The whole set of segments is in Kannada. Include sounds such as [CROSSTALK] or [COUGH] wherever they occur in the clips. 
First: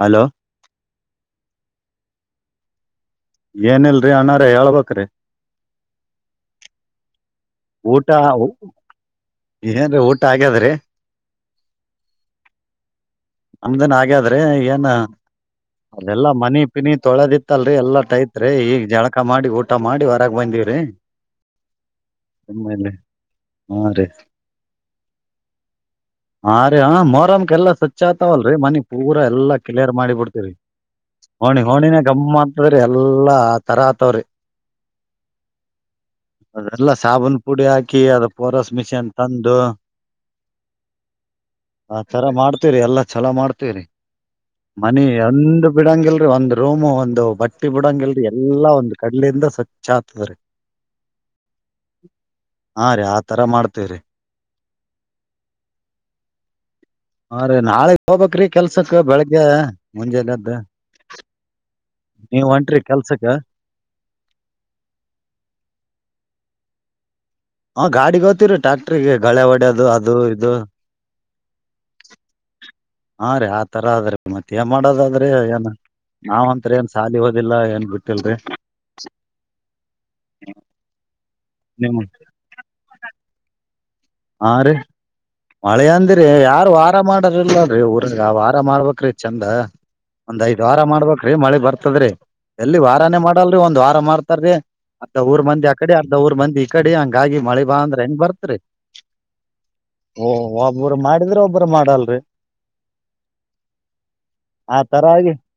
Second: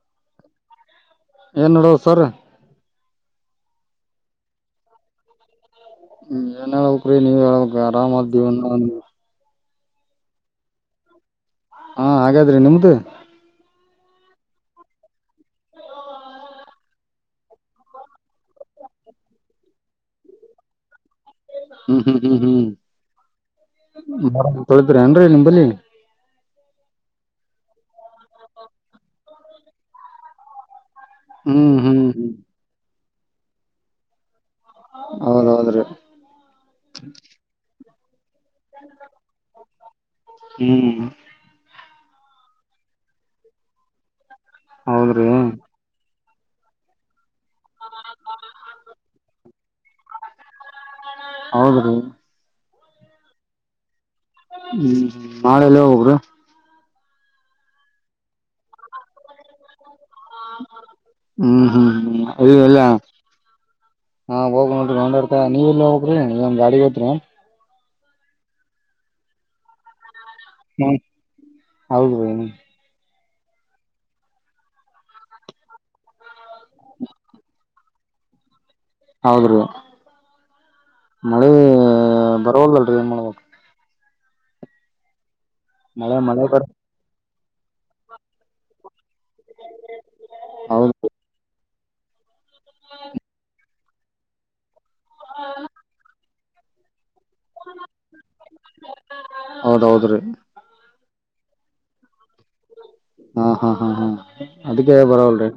ಹಲೋ ಏನು ನೋಡೋ ಸರ್ ಏನಲ್ರಿ ಅನಾರ ಹೇಳ್ಬೇಕಕ್್ರಿ ಹ್ಮ್ ಏನೋಗ್ರ ನೀ ಹೇಳ ಆರಾಮ್ದ ಒ ಏನ್ೀ ಊಟ ಆಗ್ಯಾದ್ರಿ ಹಾ ಹಾಗಾದ್ರಿ ನಿಮ್ದು ನಮ್ದನ್ ಹಾಗಗ್ಯಾದ್ರಿ ಏನ ಅೆಲ್ಲಾ ಮನಿ ಪಿನಿ ತೊಳೆದಿತ್ತಲ್ರಿ ಎಲ್ಲಾ ಟೈತ್ರಿ ಈಗ್ ಜಳಕ ಮಾಡಿ ಊಟ ಮಾಡಿ ಹೊರಗ್ ಬಂದೀವ್ರಿ ಹ್ಮ್ ಹ್ಮ್ ಹ್ಮ್ ಹಾ ರೀ ಹ್ಮ್ ಮರ ತೊಳಿದ್ರ ಏನ್ರರಿ ನಿಮಂಬಲ್ಲಿಿ ಎಲ್ಲ ಸ ಹೆಚ್ಚಾತವಲ್ರಿ ಮನಿ ಪೂರ ಎಲ್ಲಾ ಕ್ಲಿಯರ್ ಮಾಡಿ ಬಿಡ್ತರಿ ಹ್ಮ್ ಹೋಣಿ ಹೋಣಿನ ಹ್ಮ್ ಹ್ಮ್ ಗಮ್ಮ ಅಂತದ್ರ ಎಲ್ಲಾ ತರಾ ಆತವ್ರಿ ಹೌದೌದ್ರಿ ಅದೆಲ್ಲ ಸಾಬುನ್ ಪುಡಿ ಹಾಕಿ ಕ ಅ [UNINTELLIGIBLE] ಪೊರಸ್ ಮಿಷನ್ ತಂದು ಹ್ಮ್ ಆ ತರ ಮಾಡ್ತ [UNINTELLIGIBLE] ಹೇರಿ ಎಲ್ಲಾ ಚಲ ಮಾಡ್ತೇವರಿ ಮನಿ ಹೌದ್ರಿ ಒಂಡ ಬಿಡಂಗಗೆಲ್ಲ [UNINTELLIGIBLE] ಒಂದು ರೂಮ್ ಒಂದು ಬಟ್ಟೆ ಹಟ್ಟಿ ಬಿಡಂಗಗೆಲ್ರಿ ಎಲ್ಲಾ ಒಂದು ಕಡಲಿಂದ ಸ [UNINTELLIGIBLE] ಚಾತದ ರೀ ಹೌದ್ರೀ ಹಾ ರೀ ಆತರ ಮಾಡ್ತೇವ್ರೀ ಹ್ಮ್ ನಾಳೆಲ್ಲ ಹೋಗಬ್ರ [UNINTELLIGIBLE] ಹಾ ರೀ ನಾಳಗ್ ಹೋಗಬಕ್ [UNINTELLIGIBLE] ಕೆಲ್ಸಕ್ ಬೆಳಿಗ್ಗೆ ಹ್ಮ್ ಹ್ಮ್ ಹ್ಮ್ ನೀವ್ ಇ ಹೊಂಟ್ರಿ ಎಲ್ಲ ಕೆಲ್ಸಕ್ಕ ಹಾ ಹೋಗ ನೋಡ್ರಿ ನೊಂಡಾಡ್ತಾ ನೀವೆಲ್ಲ ಹೋಗ್ರಿ ನೀ ಗಾಡಿಗೆ ಹತ್ರಿ ಹಾ ಗಾಡಿ ಹದ್ತಿವ್ರರಿ ಟ್ಯಾಕ್ಟ್ರಿಗೆ ಗಳೆ ಹೊಡದು ಅದು ಇದು ಹ್ಮ ಹೌದ್ರೀ ಹಾ ರೀ ಆತರ ಅದ್ರೀ ಮತ್ತ ಏನ್ ಮಾಡೋದದ್ರಿ ಏನ್ ನಾವ್ ಅಂಂತರಿ ಏನ್ ಸಾಲ ಓದಿಲ್ಲ ಏನ್ ಬಿಟ್ಟಿಲ್ರಿ ಹೌದ್ರೀ ಮಳೆ ನಿಮ್ ಬರಲ್ಲಲ್ರಿ ಏನ್ ಮಾಡಬೇಕ ಹಾ ರೀ ಮಳೆ ಅಂದಿರ ಮಳೆ ಬರ್ ಯಾರು ವಾರ ಮಾಡ [UNINTELLIGIBLE] ಲ್ಲ ಊರ್ ವಾರ್ಬೇಕ್ರೀ ಚಂದ ಒಂದ್ ಐದ ವಾರ ಹೌದ್ ಮಾಡ್ಬೇಕ್ರ ಮಳೆ ಬರ್ತ ಚಂದ್ರೆ [UNINTELLIGIBLE] ಎಲ್ಲಿ ವಾರಾನೇ ಮಾಡಲ್ರಿ ಒಂದ್ ವಾರ ಮಾಡ್ತಾರೀ ಅರ್ಧ ಊರ್ ಮಂದಿ ಆ ಕಡೆ ಅರ್ಧ ಊರ್ ಮಂದಿ ಈ ಕಡೆ ಅಂಗ ಹಾಗಾಗಿ ಮಳೆ ಬಾ ಅಂದ್ರೆ ಹೆಂಗ್ ಬರ್ತ್ರಿ ಹೌದೌದ್ರಿ ಓ ಹಬರ ಮಾಡ ಮಾಡಿದ್ರೆ ಒಬ್ಬ್ರರು ಮಾಡಲ್ರಿ ಹಾ ಹಾ ಹಾ ಹಾ ಅದಕ್ಕೆ ಬರಲ್ರಿ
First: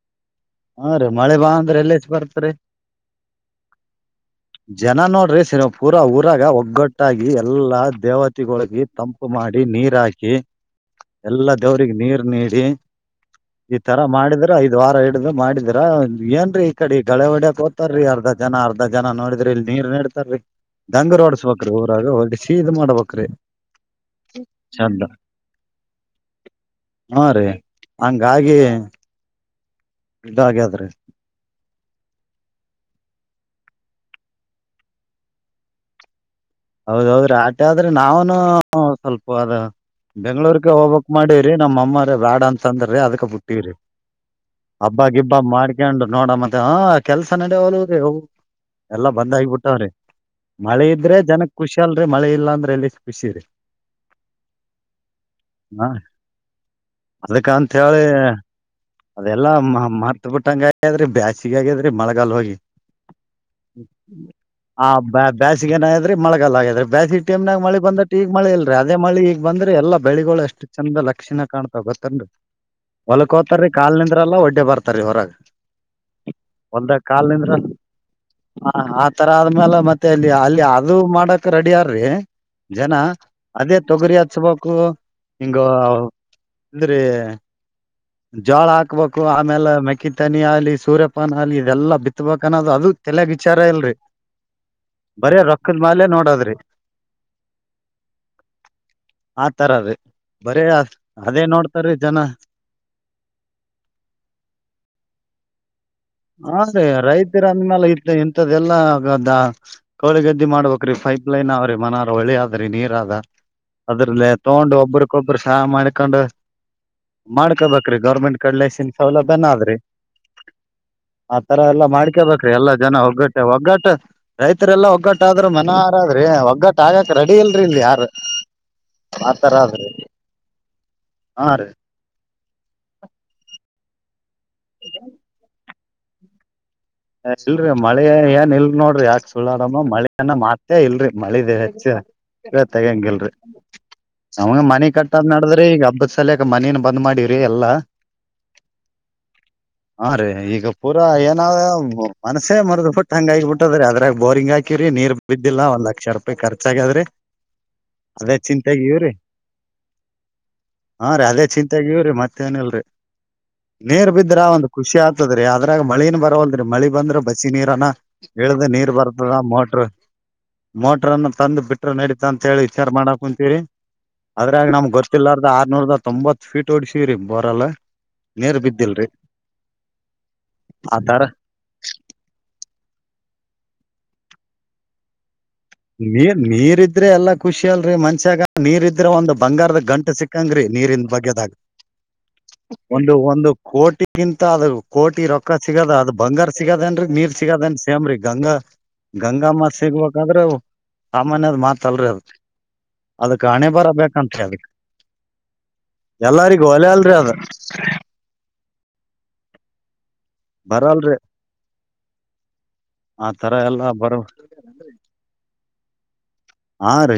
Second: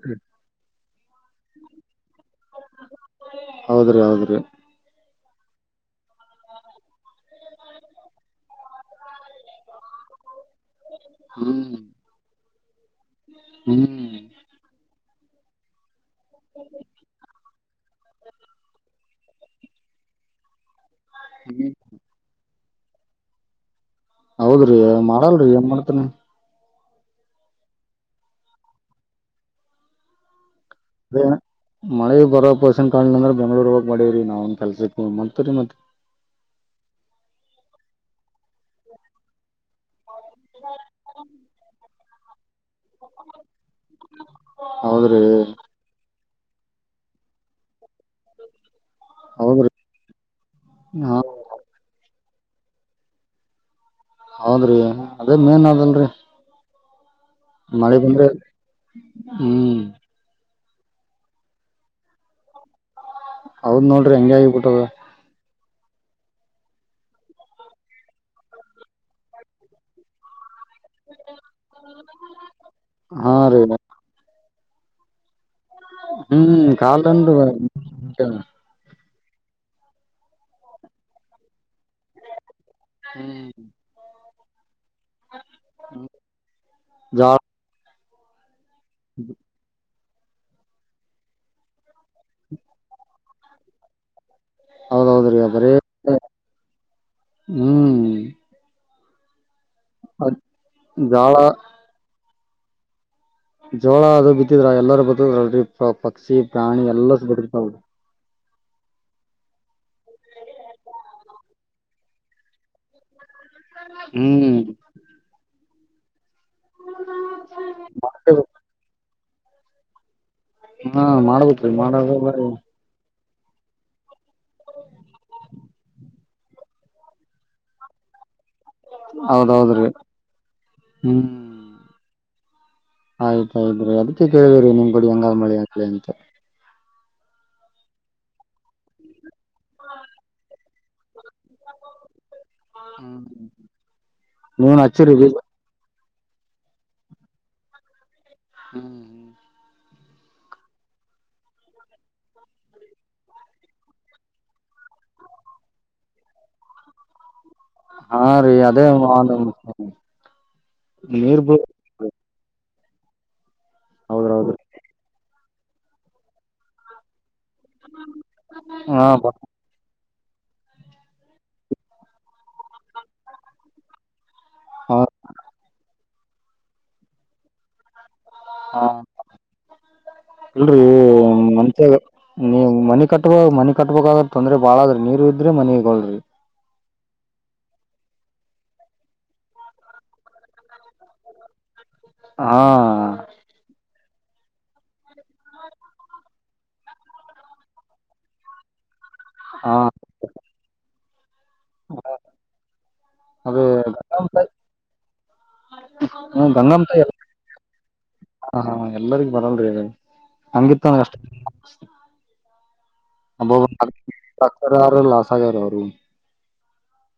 ಹಾನ [UNINTELLIGIBLE] ಮಳೆ ಬಾ ಅಂದ್ರೆ ಎಲ್ಲೇ ಬರ್ತರಿ ಹೌದ್ರಿ ಹೌದ್ರಿ ಜನ ನೋಡ್ [UNINTELLIGIBLE] [UNINTELLIGIBLE] ಸಿನ ಪೂರಾ ಊರಾಗ ಒಗ್ಗಟ್ಟಾಗಿ ಎಲ್ಲಾ ದೇವತೆ ಗೊಳಗ ತಂಪು ಮಾಡಿ ನೀರ್ ಹಾಕಿ ಎಲ್ಲಾ ಹ್ಮ್ ದೇವ್ರಿಗೆ ನೀರ್ ನೀ ಹ ಈ ತರ ಹ್ಮ್ ಮಾಡಿದ್ರೆ ಐದ ವಾರ ಮಾಡಿದರ ಏನ್ರೀ ಈ ಕಡೆ ಗಳೆ ಹೊಡಾಕ ತಾರೀ ಅರ್ಧ ಜನ ಅರ್ಧ ಜನ ನೋಡಿದ್ರಿ ಇಲ್ ನೀರ್ ನಡ್ತಾರೀ ಢಂಗರು ಓಡಸ್ಬೇಕ್ರೀ ಊರಾಗ ಹೊಡಿಸಿ ಇದ ಮಾಡ್ಬೇಕು ಅಕ್ರೆ ಹೌದ್ರಿ ಮಾಡಲ್ರೀ ಏನ್ ಮಾಡ್ತನ ಹ್ಮ ರೀ ಹಂಗಾಗಿ ಇದು ಆಗ್ಯಾದ ಅದಣ ಮಳೆ ಬರೋ ಪೋರ್ಷನ್ ಕಾಣ್ಲಿಲ್ಲ ಅಂದ್ರ ಬೆಂಗ್ಳೂರ್ ಹೋಗ್ ಮಾಡೇವ್ರೀ ನಾವನ್ ಕೆಲ್ಸಕ್ ಮತ್ ರೀ ಮತ್ತ ಹೌದೌದ್ರೀ ಆಟ ಆದ್ರೆ ನಾವನು ಸ್ವಲ್ಪ ಅದ ಬೆಂಗ್ಗಳೂರ್ಗೆ ಹೋಗ್ಬೇಕು ಮಾಡೇವ್ರೀ ನಮ್ಮ ಅಮ್ಮ ಬ್ಯಾಡ ಅಂತ್ ತಂದ್ರಿ ಅದಕ ಬುಟ್ಟವ್ರಿ ಹಬ್ಬ ಹೌದ್ರಿ ಗಿಬ್ಬ ಮಾಡ್ಕೊಂಡು ನೋಡಮಾ ಆ ಕೆಲ್ಸ ನಡಿವಲ್ವರೀ ಅವು ಎಲ್ಲಾ ಬಂದ್ ಹೌದ್ರಿ ಆಗಬಿಟ್ಟವ್ರಿ ಮಳೆ ಹ ಇದ್ರೆ ಜನಕ್ ಮಳೆ ಇಲ್ಲಾಂದ್ರೆ ಎಲ್ಲಿ ಖುಷಿ ರಿ ಹೌದ್ರಿ ಅದೇ ಮೇನ್ ಅದಲ್ರಿ ಅದಕ್ಕ ಅಂತ ಮಳೆ ಹೇಳಿ ಬಂದ್ರೆ ಅದೆಲ್ಲಾ ಹ್ಮ್ ಮರ್ತ್ ಬಿಟ್ಟಂಗ ದ್ರಿ ಬ್ಯಾಸಗ ಆಗಾದ್ರಿ ಮಳಗಾಲ್ ಹೋಗಿ ಹೌದ್ ನೋಡ್ರಿ ಹೆಂಗ ಆಗಬಿಟ್ಟದ ಸಿಗನ್ ಆದ್ರೆ ಮಳೆಗಾಲ ಆಗೇದೆ ಬ್ಯಾಸ್ಗಿ ಟೈಮ್ನಾಗ ಮಳಿ ಬಂದಟ್ಟ ಈಗ ಮಳೆ ಇಲ್ರಿ ಅದೇ ಮಳಿ ಈಗ ಬಂದ್ರ ಎಲ್ಲ ಬೆಳಿಗೋಳ ಅಷ್ಟು ಚಂದ ಲಕ್ಷಣ ಕಾಣ್ತ ಗೊತ್ತನ್ರಿ ಹೊಲ್ಕ್ ಹಾ ರೀ ಹೋತಾರೀ ಕಾಲ್ ನಿಂದ್ರಲ್ಲ ಒಡ್ ಬರತಾರೀ ಹೊರಗ ಹ್ಮ್ ಹೊಲ್ದ ಕಾಲ್ ಕಲ್ಂದು ನಿಂದ್ರ ಆ ತರ ಆದ್ಮೇಲೆ ಮತ್ತೆ ಅಲ್ಲಿ ಅಲ್ಲಿ ಅದು ಮಾಡಕ್ ರೆಡಿ ಆ ರೀ ಜನ ಅದೇ ತೊಗರಿ ಹಚ್ಬೇಕು ಹಿಂಗ ಅಂದ್ರೀ ಜಾಳ ಜಳ ಹಾಕ್ಬೇಕು ಆಮೇಲೆ ಮೆಕ್ಕಿ ತನಿ ಆಾಲಲಿ ಸೂರ್ಯಪಾನ ಆಲಿ ಇದೆಲ್ಲಾ ಬಿತ್ಬಕ್ ಅನ್ನೋದು ಅದು ತಲೆಗ್ ವಿಚಾರ ಇಲ್ರರಿ ಬರ ಹೌದೌದ್ರಿ ರ ಬರೀ ಅದ ಮಲೆ ನೋಡದ್ರಿ ಹ್ಮ್ ಹ ತಾರೀ ಬರ ಜಾಳ ಅದೇ ನೋಡ್ತಾರೀ ಜನ ಜೋಳ ಅದು ಬಿತ್ತಿದ್ರ ಎಲ್ಲಾರೂ ಬತದ್ರಲ್ರಿ ಪಕ್ಷಿ ಪ್ರಾಣಿ ಎಲ್ಲ ಬದುತಾವ ಇದೆ ಎಲ್ಲ ಕೋಳಿಿಗೆದ್ದ ಮಾಡ್ಬೇಕ್ರೀ ಪೈಪ್ ಲೈನ್ ಅವ್ರಿ ಮನವ್ರ ಒಳಿ ಆದದ್ರೀ ನೀರ್ ಅದ ಅದ್ರಲ್ಲೇ ಹ್ಮ್ ತಗೊಂಡು ಒಬ್ಬ್ರಕೊಬ್ಬರು ಸಹಾ ಮಾಡಿ ಕಂಡ ಮಾಡ್ಕೋಬೇಕ್ರೀ ಗೌರ್ಮೆಂಟ್ ಕಡ್ಲೆಸನ್ ಸೌಲಭ ಬನ್ನಾದ್ರಿ ಹಾ ಆತರ ಮಾಡ್ಬೇಕ್ರಿ ಎಲ್ಲಾ ಮಾಡ್ಕೇಬೇಕ್ರೀ ಮಾಡದ ಎಲ್ಲಾ ಜನ ಒಗ್ಗಟ್ಟ ಒಗ್ಗಟ್ಟ ರೈತರೆಲ್ಲಾ ಒಗ್ಗಟ್ಟ ಟ್ಟ ಆದ್ರ ಮನ ಆಾರಾದ್ರಿ ಒಗ್ಗಟ್ಟ ಆಗಕ್ ರೆಡಿ ಇಲ್ರಿ ಇಲ್ಲಿ ಯಾರ ಆತರ ಆದ್ರಿ ಹೌದೌದ್ರಿ ಹಾ ರೀ ಹ್ಮ್ ಆಯ್ತಾಯ್ತ್್ರಿ ಅದು ಅ ಕೇಳಿದಿ್ರರಿ ನೀ್ ಕೊಡಿ ಅಂಗಾ ಮಳಿ ಎನಿತ ಇಲ್ರಿ ಮಳೆ ಏನ್ ಇಲ್ರಿ ನೋಡ್ರಿ ಯಾಕ ಸುಳ್ಳಾರಾಮ ಮಳೇನ ಮಾಡ್ತ ಇಲ್ರಿ ಮಳಿದೆ ಹೆಚ್ಚ ಹ್ಮ್ ತೆಗಂಗಲ್ರಿ ಅವಂಗ ನೀವನ್ ಮನೆಿ ಹಚ್ಚಿರಿ ಕಟ್ಟದ್ ಬೀಜ ನಡದ್ರಿ ಈಗ ಹಬ್ಬ ಸಲಯಕ ಮನೇನ್ ಬಂದ್ ಮಾಡಿವ್ರಿ ಎಲ್ಲ ಹ್ಮ್ ಹ್ಮ್ ಹಾ ರೀ ಈಗ ಪೂರಾ ಏನಾವ ಹ್ಮ ಮನಸ ಮರದ್ ಬಿಟ್ಟ ಹಂಗಗಿಬ ಬಿಟ್ಟದ್ರ ಅದ್ರಾಗ ಬೋರಿಂಗ್ ಹಾಕಿವವ್ರಿ ನೀರ್ ಬಿದ್ದಿಲ್ಲ ಒಂದ್ ಲಕ್ಷ ರೂಪಾಯಿ ರ್ಚಾಗಗಾದ್ರರಿ ಹಾ ಅದೇ ರೀ ಚಿಂತಾಗ ಇವ್ರಿ ಹಾ ರೀ ನೀರ್ ಅದೇ ಬಿ ಚಿಂತಾಗ ಇವ್ರರಿ ಮತ್ತ ನ ಇಲ್ರರಿ ನೀರ್ ಹೌದ್ರೌದ್ರಿ ಬಿದ್ರಾಂದಂದು ಖುಷಿ ಆಗ್ತದ ೀ ಅದ್ರಾಗ ಮಳಿನನ್ ಬರೋ ಅಂದರಿ ಮಳಿ ಬಂದ್ರ ಬ ಹಸಿ ನೀರನ್ನ ಎಳ್ದ ನೀರ್ ಹಾ ಬರ್ತದ ಮೋಟ್ರ ಮೋಟ್ರನ್ನು ತಂದು ಬಿಟ್ಟ್ರ ನಡೀತಾ ಅಂತ ಹೇಳಿ ವಿಚಾರ ಮಾಡಾ ಕುಂತೀರಿ ಅದ್ರೆ ನಮ್ ಹಾ ಗೊತ್ತಿಲ್ಲಾರದ್ದ ಆರ್ನೂರ್ದ ತೊಂಬತ್ ಫೀಟ್ ಓಡ್ಸೀರೀ ಬೋರಲ್ಲ ನೀರ್ ಹಾ ಬಿದ್ದಿಲ್ರಿ ಎಲ್ರೂ ಆತರ ನೀವು ಮನಿ ಕಟ್ಬ ಮನಿ ಕಟ್ಬೇಕಾಗೆ ಅಂದ್ರೆ ಬಳಾದ್ರೆ ನೀರು ಇದ್ರೆ ಮನಿಗೊಳ್ರಿ ನೀ ನೀರಿದ್ದ ಇದ್ರೆ ಎಲ್ಲಾ ಖುಷಿ ಅಲ್ರಿ ಮನ್ಷ್ಯಾಗ ನೀರ್ ಇದ್ರೆ ಒಂದ್ ಬಂಗಾರದ ಗಂಟು ಸಿಕ್ಕಂಗ್ರೀ ನೀರಿಂದ ಬಗ್ಗೆದಾಗ ಹಾ ಒಂದು ಒಂದು ಕೋಟಿ ಈಗಿಂತ ಅದ ಕೋಟಿ ರೊಕ್ಕ ಸಿಗದ ಅದ ಬಂಗಾರ ಸಿಗದೇನ್ರಿ ನೀರ್ ಸಿಗದೇನ್ರಿ ಸೇಮ್ರಿ ಗಂಗಾ ಹಾ ಗಂಗಾಮತ್ ಸಿಗ್ಬೇಕಾದ್ರೆವು ಸಾಮಾನ್ಯ ಅದ ಮಾತಲ್ರಿ ಅದ ಅದ ಅದು ಹಣೆ ಬರಹ ಬೇಕಬಂತರಿ ಅದ ಎಲ್ಲರಿಗ ಲೆ ಗಂಗಮ್ಮ ಅಲ್ರಿ ಅದ ಎಲ್ಲರಿಗ ಬರೋನ್ ರೀ ಬರಲ್ರಿ ಹಂಗಿತ್ತಷ್ಟಬ ಆ ತರ ಎಲ್ಲಾ ಬರ ಯಾರ ಲಸಗ್ಯಾರ ಅವರು ಹ ರ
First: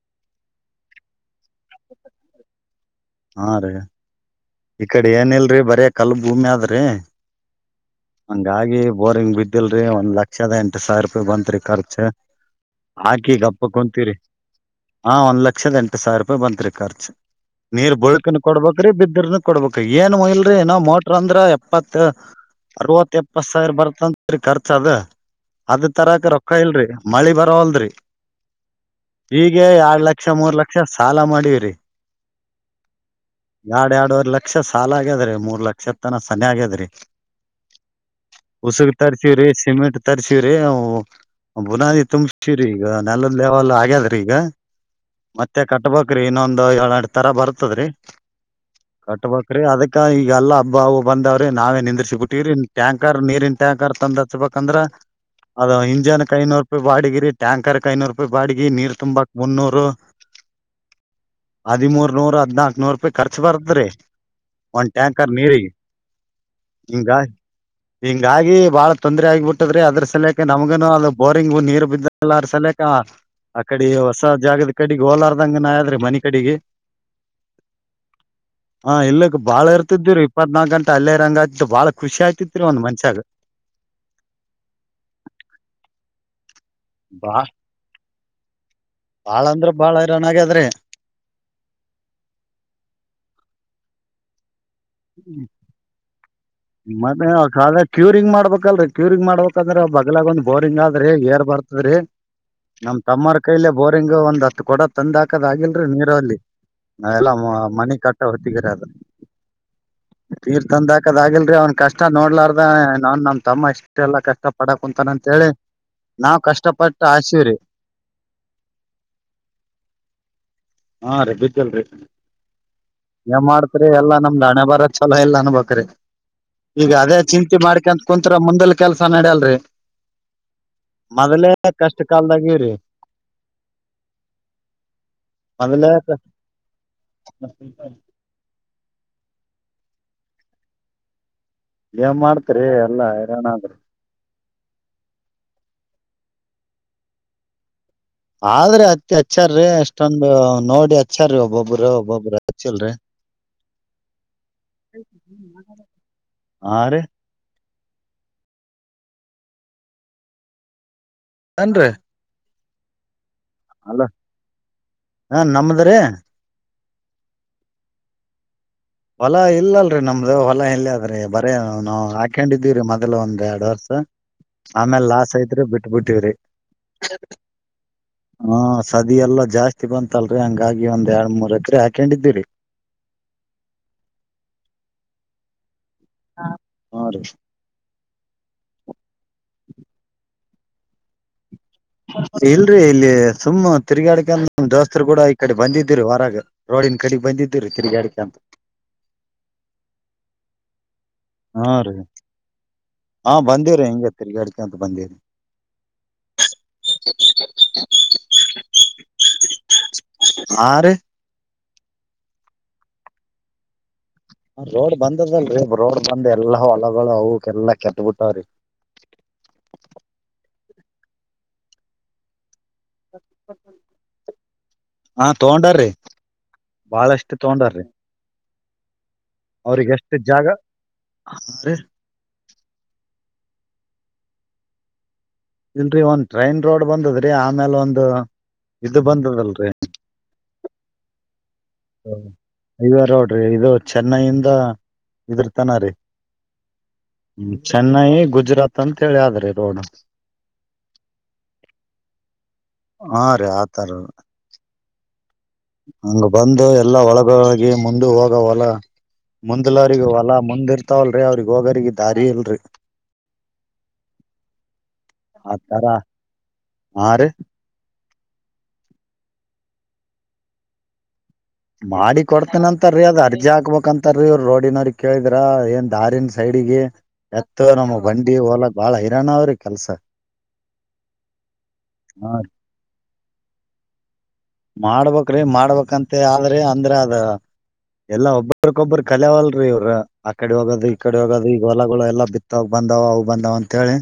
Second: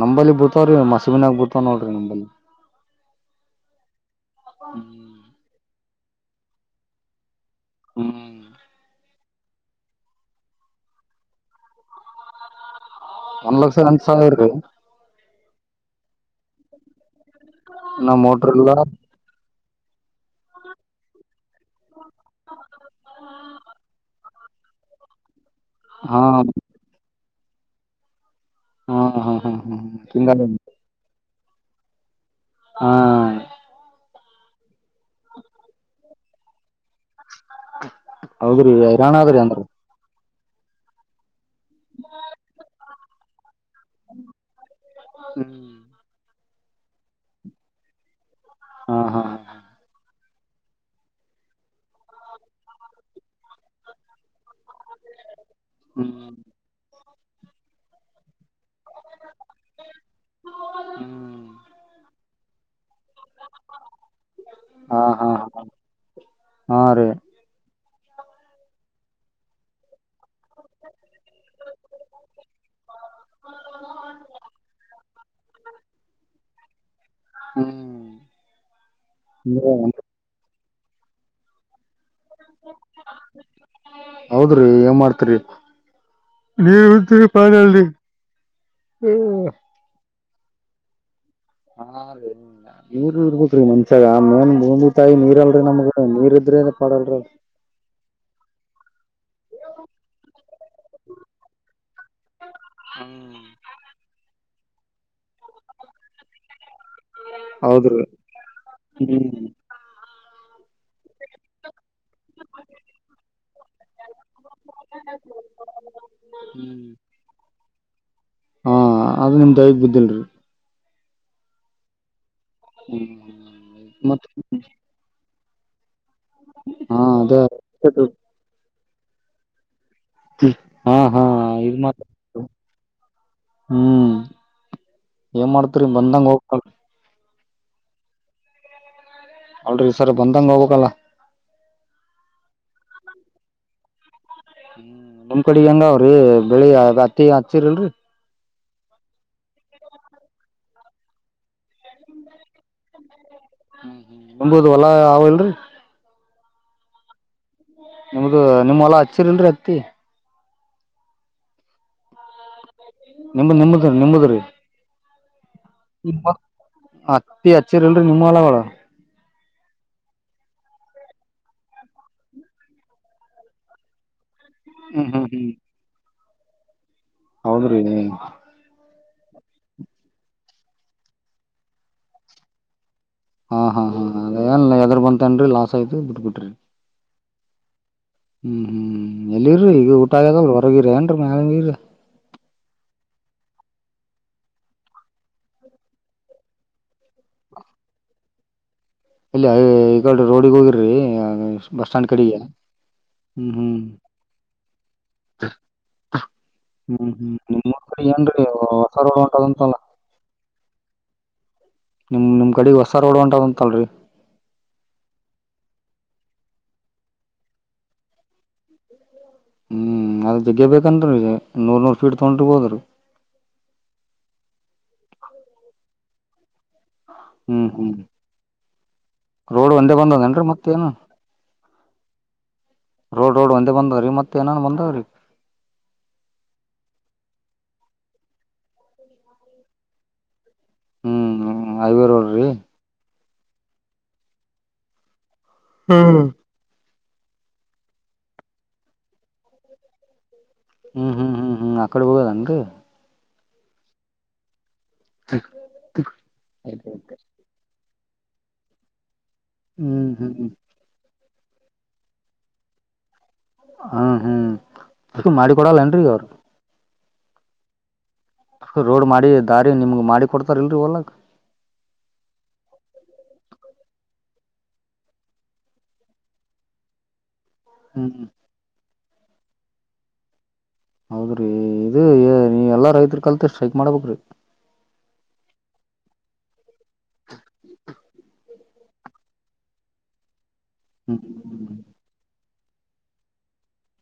ನಂಬಲ್ಲಿ ಬೂತವ್ರಿ ಮಸಮಿನಾಗ ಬೂತವ ನೋಡ್ರಿ ನಂಬಲ್ಲಿ ಹಾ ರೀ ಈ ಕಡೆ ಏನಲ್ರಿ ಬರಿ ಕಲ್ ಭೂಮಿ ಆದ್ರಿ ಹ್ಮ್ ಹಂಗಾಗಿ ಬೋರಿಂಗ್ ಬಿದ್ದಿಲ್ರಿ ಒಂದ್ ಲಕ್ಷದ ಎಂಟು ಸಾವಿರ ರೂಪಾಯಿ ಬಂತತ್ರಿ ಖರ್ಚ ಹಾಕಿ ಒಂದ್ ಗಪ್ಪ ಲಕ್ಷ ಎಂಟ ಕುಂತೀರಿ ಸಾವಿರ್ರೀ ಹಾ ಒಂದ್ ಲಕ್ಷ ಲಕ್ಷದ ಎಂಟು ಸಾವಿರ ರೂಪಾಯಿ ಬಂತ ರೀ ಖರ್ಚು ನೀರ್ ಇನ್ನ ಬುಳ್ಕನ್ ಮೋಟ್ರ ಇಲ್ಲ ಕೊಡ್ಬೇಕ್ರಿ ಬಿದರ್ನ್ ಕೊಡ್ಬೇಕ ಏನ್ಯಲ್ರರಿ ನಾವ ಮೋಟ್ರ ಅಂದ್ರ ಎಪ್ಪತ್ ಅರವತ್ತು ಎಪ್ಪತ್ ಸಾವಿರ ಬರ್ತತ್ರಿ ಖರ್ಚ ಅದ ಅದ್ ಹಾ ತರಕ್ ರೊಕ್ಕ ಇಲ್ರಿ ಮಳಿ ಬರ ಲ್ದ್ರಿ ಹಾ ಹಾ ಹಾ ಹಾ ಈಗ ಎರಡ್ ಲಕ್ಷ ಹಿಂಗ ಮೂರ್ ಲಕ್ಷ ಸಾಲ ಮಾಡಿ ಬೇರಿ ಹಾ ಎರಡ ಎರಡುವರಿಲ್ಲ ಲಕ್ಷ ಸಾಲ ಆಗ್ಯದ್ರಿ ಮೂರ್ ಲಕ್ಷದ ತನ ಸನಿ ಆಗ್ಯದ್ರಿ ಹೌದ್ರಿ ಹೈರಾಣ ಲೀ ಅಂದ್ರ ವ ಬುನಾದಿ ತುಂಗ್ ಶರಿ [UNINTELLIGIBLE] ನಲ್ಲಿಲ್ಲಿ [UNINTELLIGIBLE] ಇದು ಮತ್ತೆ ಕಟ್ಬೋಕ್ರಿ ಇನ್ನೊಂನ್ ಎರಡೆರಡು ತರ ಬರ್ತದ್ರೀ ಹಾ ಹಾ ಕಟ್ಬಕ್ರಿ ಅದಕ್ಕ ಇ ಯಲ್ಲ ಹಬ್ಬವು ಬಂದವ್ರಿ ನಾವೇ ನಿಂದುರ್ಸಿ ಬುಟವಿ ಟ್ಟೀರಿನ್ ಟ್ಯಾಂಕರ್ ನೀರಿನ್ ಟ್ಯಾಂಕರ್ ತಂದು ಹಚ್ಬಬೇಕಂದ್ರ ಅದಾ ಹ್ಮ್ ಹಿಂಜಾನ ಕೈ ನೂರ್ ರೂಪಾಯ್ ಬಾಡ್ಗೆ ಇರು ಟ್ಯಾಂಕರುಕ ಐನೂರುಪಾಯ್ ಬಾಡಿಗೆ ನೀರ್ ತುಂಬಾಕ್ ಮುನ್ನೂರು ಹ್ಮ್ ಹದಿಮೂರ್ ನೂರು ಹದ್ನಾಕ್ ನೂರ್ ಖರ್ಚ ಬರತ್ ರೀ ಒಂದ್ ಹಾ ಹಾ ಟ್ಯಾಂಕರ್ ನೀರಿಗೆ ಹಾ ರೀ ಹಿಂಗಾರ್ ಹಿಂಗಾಗಿ ಬಾಳ ತೊಂದ್ರೆ ಆಗಿಬಿಟ್ಟದ್ರಿ ಅದ್ರು ಸಾಲೆಗಾ ನಮ್ಗನು ಅದು ಬೋರಿಂಗು ನೀರು ಬಿದ್ದಲ್ಲರ ಸಲೇಕಾ ಆ ಕಡೆ ಹೊಸ ಜಾಗದ್ ಕಡಿಗ್ ಹೋಲಾರ್ದಂಗನಾದ್ರಿ ಮನಿ ಕಡಿಗೆ ಹ್ಮ್ ಹಾ ಇಲ್ಲಕ್ಕ ಬಾಳ ಇರ್ತಿದ್ದೀರಿ ಇಪ್ಪತ್ನಾಕ್ ಗಂಟ್ ತಲ್ಲೆ ರಂಗ ತ್ತು ಬಾಳ ಖುಷಿ ಆಯ್ತಿತ್ರಿ ಒಂದ್ ಮನ್ಷ್ಯಾಗ ಹೌದ್ರಿ ಏನ್ ಮಾಡ್ತರಿ ನೀರ್ ಬಾ [UNINTELLIGIBLE] ದ್ರೆ ಹಾ [UNINTELLIGIBLE] ಇವ್ರು ಇರ್ಬೇಕ್ರಿ ಮಸ್ಯಗ ತಂದೆ ತಾಯಿ ನೀರಲ್ರಿ ನಮ್ಗ ನೀರ್ ಇದ್ರೆ ಮತ್ತೆ [UNINTELLIGIBLE] ಕಾಲ ಕ್ಯೂರಿಂಗ್ ಮಾಡ್ಬೇಕಲ್ರಿ ಕ್ಯೂರಿಂಗ್ ಮಾಡ್ಬೇಕಂದ್ರೆ ಬಗ್ಲಾಗ ಒಂದ್ ಬೋರಿಂಗ್ ಆದ್ರಿ ಏರ್ ಬರ್ತದ್ರಿ ನಮ್ ತಮ್ಮರ ಕೈಲೆ ಬೋರ್ ಹಿಂಗ ಒಂದ್ ಹತ್ತು ಕೊಡ ತಂದ್ ಹಾಕದ್ ಆಗಿಲ್ರಿ ನೀರ ಅಲ್ಲಿ ನಾವೆಲ್ಲ ಮಾ ಮನೆ ಹೌದ್ರಿ ಕಟ್ಟ ಹೊತ್ತಿಗೆ [UNINTELLIGIBLE] ಹ್ಮ್ ನೀರ್ ತಂದಾಕದ್ ಆಗಿಲ್ರಿ ಅವ್ನ್ ಕಷ್ಟ ನೋಡ್ಲಾರ್ದ ನಾನ್ ನಮ್ ತಮ್ಮ ಇಷ್ಟೆಲ್ಲ ಕಷ್ಟ ಪಡ ಕುಂತಾನಂತ್ ಹೇಳಿ ನಾವ್ ಹ್ಮ್ ಕಷ್ಟಪಟ್ಟು ಹಾಕ್ಸಿವ್ರಿ ಹಾ ಅದು ನಿಮ್ ದಯಗ್ ಬಿದ್ದಿಲ್ರಿ ಹಾ ರೀ ಬಿದ್ದಿಲ್ರಿ ಹ್ಮ್ ಏನ್ ಮಾಡ್ತ್ರಿ ಎಲ್ಲಾ ಮತ್ ನಮ್ದ್ ಹಣೆ ಬರ ಚಲೋ ಇಲ್ಲ ನಂಬಕ್ ರೀ ಈಗ ಹಾ ಅದೇ ಅದ ಚಿಂತೆ ಮಾಡ್ಕಂತ್ ಕುಂತ್ರೆ ಮುಂದಲ್ ಕೆಲ್ಸ ನಡ್ಯಲ್ರಿ ಹಾ ಹಾ ಮೊದಲೇ ಇದು ಕಷ್ಟ ಮಾತ್ರ ಕಾಲ್ದಾಗಿವ್ರಿ ಹ್ಮ್ ಏನ್ ಮಾಡ್ತರಿ ಬಂದಂಗ ಹೋಗಬೇಕಲ್ರಿ ಸೀಕ [INAUDIBLE] ಅಲ್ಲ ರಿ ಸರ್ ಬಂದಂಗ ಹೋಗಬೇಕಲ್ಲ. ಏನ್ ಮಾಡ್ತರಿ ಎಲ್ಲ ಹೈರಾಣದ್. ನಮ್ ಕಡೆ ಹೆಂಗ ಅವ್ರಿ ಬೆಳಿ ಅದ ಹತ್ತಿ ಹಾಕ್ತಿರಅಲ್ರೀ. ಆದ್ರ ಅತ್ತಿ ಹಚ್ಚಾರ್ರೀ ಅಷ್ಟೊಂದು ನೋಡಿ ಹಚ್ಚಾರ್ರೀ ಒಬ್ಬೊಬ್ಬ್ರ ಒಬ್ಬೊಬ್ಬ್ರ ಹಚ್ಚಿಲ್ರಿ. ಹ್ಮ್ ಹ್ಮ್ ನಂಬುದು ಹೊಲಾ ಅವಲ್ರರಿ [INAUDIBLE] ಆ ರೀ. ನಿಮ್ದ ನಿಮ್ಮ್ ಹೊಲಾ ಹಚ್ಚಿರಿಲ್ರರಿ ಹತ್ತಿ. ಅನ್ರಿ. ನಿಮ್ಮ ನಿಮ್ಮದ್ರೀ ನಿಮ್ಮದ್ರೀ. ಹ ನಮ್ದ್ರಿ ಹತ್ತಿ ಅಚ್ಚಿರಿಲ್ರಿ ನಿಮ್ಮ ಹೊಲಗೋಳ. ಹೊಲ ಇಲ್ಲಲ್ರರಿ ನಮ್ದು ಹೊಲ ಎಲ್ಲಿ ಆದ್ರಿ ಬರೇ ಅವನೌನ್ ಹಾಕೊಂಡಿದ್ದಿವ್ರರಿ ಮೊದ್ಲು ಒಂದ್ ಎರಡ್ ವರ್ಷ. ಹ್ಮ್ ಆಮೇಲ್ ಹ್ಮ್ ಲಾಸ್ ಹ್ಮ್ ಆಯಿತ ರಿ ಬಿಟ್ ಬಿಟ್ಟಿವ್ರಿ. ಹೌದ್ರಿ ನಿಮ್ಮ. ಸದ್ಯ ಎಲ್ಲಾ ಜಾಸ್ತಿ ಬಂತಲ್ರಿ ಹಂಗಾಗಿ ಒಂದ್ ಎರಡ್ ಮೂರ್ ಎಕ್ರ ಹಾಕೊಂಡಿದರಿ. ಹಾ ಹಾ ಹಾ ಅದೇ ಎದರ್ ಬಂತೇನ ರಿ ಲಾಸ್. ಸಾಯಿತ ಬಿಟ್ಟಬಿಟ್ರಿ. ಹಾ ರೀ ಹ್ಮ್ ಹ್ಮ್ ಹ್ಮ್ ಎಲ್ಲಿರ ಈಗ ಊಟ ಆಗದ ಒಟ್ಟ. ಗೀರ ನು ಮೇಲೆಗೆೀರಿ [INAUDIBLE] ಇಲ್ರರಿ ಇಲ್ಲಿ ಸುಮ್ಮ್ ತಿರಗಡಕಂತ ದೋಸ್ತರು ಕೂಡ ಈ ಕಡೆ ಬಂದಿದ್ದಿರಿ ಹೊರಗ ರೋಡಿನ ಕಡೆ ಬಂದಿದ್ದೀರಿ ತಿರಗಡಕಂತ ಅಂತ. ಇಲ್ಲ ಅ ಇಕಡೆ ರೋಡಿಗೆ ಹೋಗಿರ್ರಿ. ಹಾ ಬಸ್ ರೀ ಸಟ್ಯಾಂಡ್ ಕಡೆಗೆ ಹಾ ಹ್ಮ್ ಹ್ಮ್ ಬಂದಿವ್ರಿ ಹಿಂಗ ತಿರ್ಗಾಡ್ಕಂತ ಬಂದಿವ್ರಿ ಹ್ಮ್ ಹ್ಮ್ ನಿಮ್ಮ ಊರ ಕಡೆ ಎನ್ ಹೊಸ ರೋಡ್ ಹೊಂಟದಲ್ಲ. ಹಾ ರೀ ನಿಮ್ಮ ನಿಮ್ಮ ಕಡೆ ಹೊಸ ರೋಡ್ ಹೊಂಟದಲ್ರೀ. ರೋಡ್ ಬಂದದಲ್ರರಿ ರೋಡ್ ಬಂದ್ ಎಲ್ಲಾ ಹೊಳಗೊಳ ಅವು ಎಲ್ಲಾ ಕೆಟ್ಟಬಿಟ್ಟಾವ್ರಿ. ಹ್ಮ್ ಅದ್ರ ಜಗ್ಗೆ ಬೇಕನ್ರಿ ನೂರ್ ನೂರ್ ಫೀಟ್ ತೊಗೊಂಡೆರಬಹುದು. ಹಾ ತಗೊಂಡಾರ ರೀ. ಬಾಳಷ್ಟು ಹ್ಮ್ ತೊಂಡಾರ್ರಿ ಹ್ಮ್ ರೋಡ್ ಒಂದೇ ಅವರಿಗೆಷ್ಟ ಬಂದದೇನ್ರಿ ಜಾಗ. ಮತ್ತೇನ ರೋಡ್ ರೋಡ್ ಒಂದೇ ಬಂದಾದ್ರಿ ಮತ್ತತ್ ಏನನ್ ಬಂದವ್ರೀ. ಇಲ್ರರಿ ಒಂದ್ ಟ್ರೈನ್ ರೋಡ್ ಬಂದದ್ರಿ ಆಮೇಲ್ ಒಂದು ಇದ ಬಂದದಲ್ರರಿ. ಹ್ಮ್ ಹ್ಮ್ಮ್. ಹ ಹೈವೇ ರೋಡ್. ಇದು ಚೆನ್ನೈಯಿಂದ. ಇದರತನ ರೀ. ಹ್ಮ್ ಚೆನ್ನೈ ಗುಜರಾತ್ ಅಂತ ಹೇಳಿ ಆದ್ರಿ ರೋಡ್. ಹ್ಮ್ ಹ್ಮ್ ಹ್ಮ್ ಹ್ಮ್ ಅಕ್ಕಡೆ ಹೋಗಿದೆ ಏನ್ರಿ. ೆ ಆತರ [UNINTELLIGIBLE] [INAUDIBLE] ಹಂಗ ಬಂದು ಎಲ್ಲಾ ಹೊಲಗೋಳಿಗಿ. ಮುಂದ ಹೋದ ಹೊಲ. ಮುಂದಲ ಅವ್ರಗ ಹ್ಮ್ ಹ್ಮ್ ಹೊಲ ಮುಂದ್ ಇರ್ತಾವಲ್ರೀ ಅವ್ರಿಗೆ ಹೋಗರಿಗೆ ದಾರಿ ಇಲ್ರಿ ಹ್ಮ ಹ್ಮ್ ಅ ಮಾಡಿ ಆತರ ಕೊಡಲ್ಲನ್ರಿೀ ಈಗ ಅವರು ಹಾ ರ ರೋಡ್ ಮಾಡಿ ದಾರಿ ನಿಮ್ ಮಾಡಿ ಕೊಡ್ತಾರ ಇಲ್ರರಿ ಹೊಲಕ ಮಾಡಿ ಕೊಡ್ತನಂತರೀ ಅದ ಅರ್ಜಿ ಹಾಕ್ಬೇಕಕ್ಂತ ರಿ ಇವರು ರೋಡಿನವ್ರ ಕೇಳಿದ್ರ ಏನ್ ದಾರನ್ ಸೈಡಗೆ ಎತ್ತು ನಮ್ಮ್ ಹ್ಮ್ ಬಂಡಿ ಹೋಲಕ್ ಬಾಳ ಎರಣಾವರ ಕೆಲಸ ಹೌದ್ರಿ ಇದು ನೀ ಎಲ್ಲಾ ರೈತರ ಕಲ್ತ್ ಸ್ಟ್ರೈಕ್ ಮಾಡ್ಬೇಕ ರೀ ಮಾಡ್ಬ್ರಿ ಮಾಡ್ಬೇಕಂತ ಆದ್ರಿ ಅಂದ್ರ ಅದ ಎಲ್ಲಾ ಒಬ್ರಕೊಬ್ಬ್ರ ಕರೆವಲರ್ ರೀ ಇವರು ಈ ಕಡೆ ಹೋಗೋದು ಈ ಕಡೆ ಹ್ಮ್ ಹೋಗೋದು ಈಗ ಹೊಲಗಳು ಎಲ್ಲ ಬಿತ್ತದ ತಾಗ ಬಂದಾವ ಅವು ಬಂದಾವ ಅಂತ ಹೇಳಿ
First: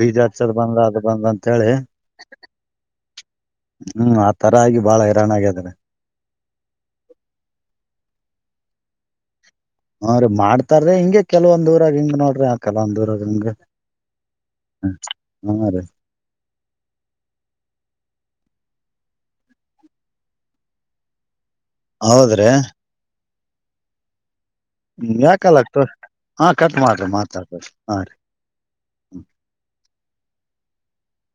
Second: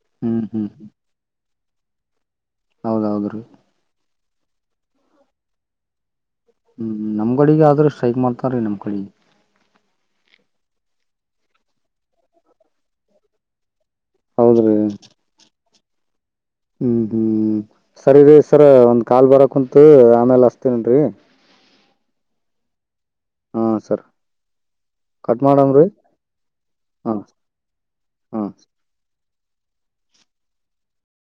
ಬೀಜ ಹಚ್ಚದ ಬಂದ ಅದು ಬಂದಂತ ಕಾಳೆ ಹೌದೌಹೌದು ರೀ ತರಗಿ ಬಾಳ ಹೈರಾಣಾಗಿದ್ದಾರೆ ಹ್ಮ್ ನಮ್ ಕಡೆಗೆ ಆದ್ರೂ ಸ್ಟ್ರೈಕ್ ಮಾಡ್ತಾರೀ ನಮ್ ಕಡೆಗೆ ಹ ರೀ ಮಾಡ್ತಾರೀ ಹಿಂಗೆ ಕೆಲವಂದ್ ಊರಾಗ ಹಿಂಗ್ ನೋಡ್ರಿ ಆ ಕೆಲವಂದ್ ಊರಾಗ ಹಿಂಗ್ ಹೌದ್ರಿ ಹ ಹಾ ರೀ ಹ್ಮ್ ಹ್ಮ್ ಸರಿ ರೀ ಸರ್ ಒಂದ್ ಕಾಲ್ ಬರಕ್ ಕುಂತ ಆಮೇಲ್ ಹಸ್ತನರಿ. ಹೌದ್ರೆ ಹಾ ಸರ್ ಹ್ಮ ಕಟ್ ಯಾಕಲ್ಲಗ್ತ ಮಾಡಮ್ರಿ ಹಾ ಕಟ್ ಮಾಡ್ರಿ ಹಾ ಮಾತಾಡ್ಬರಿ ಹಾ ರೀ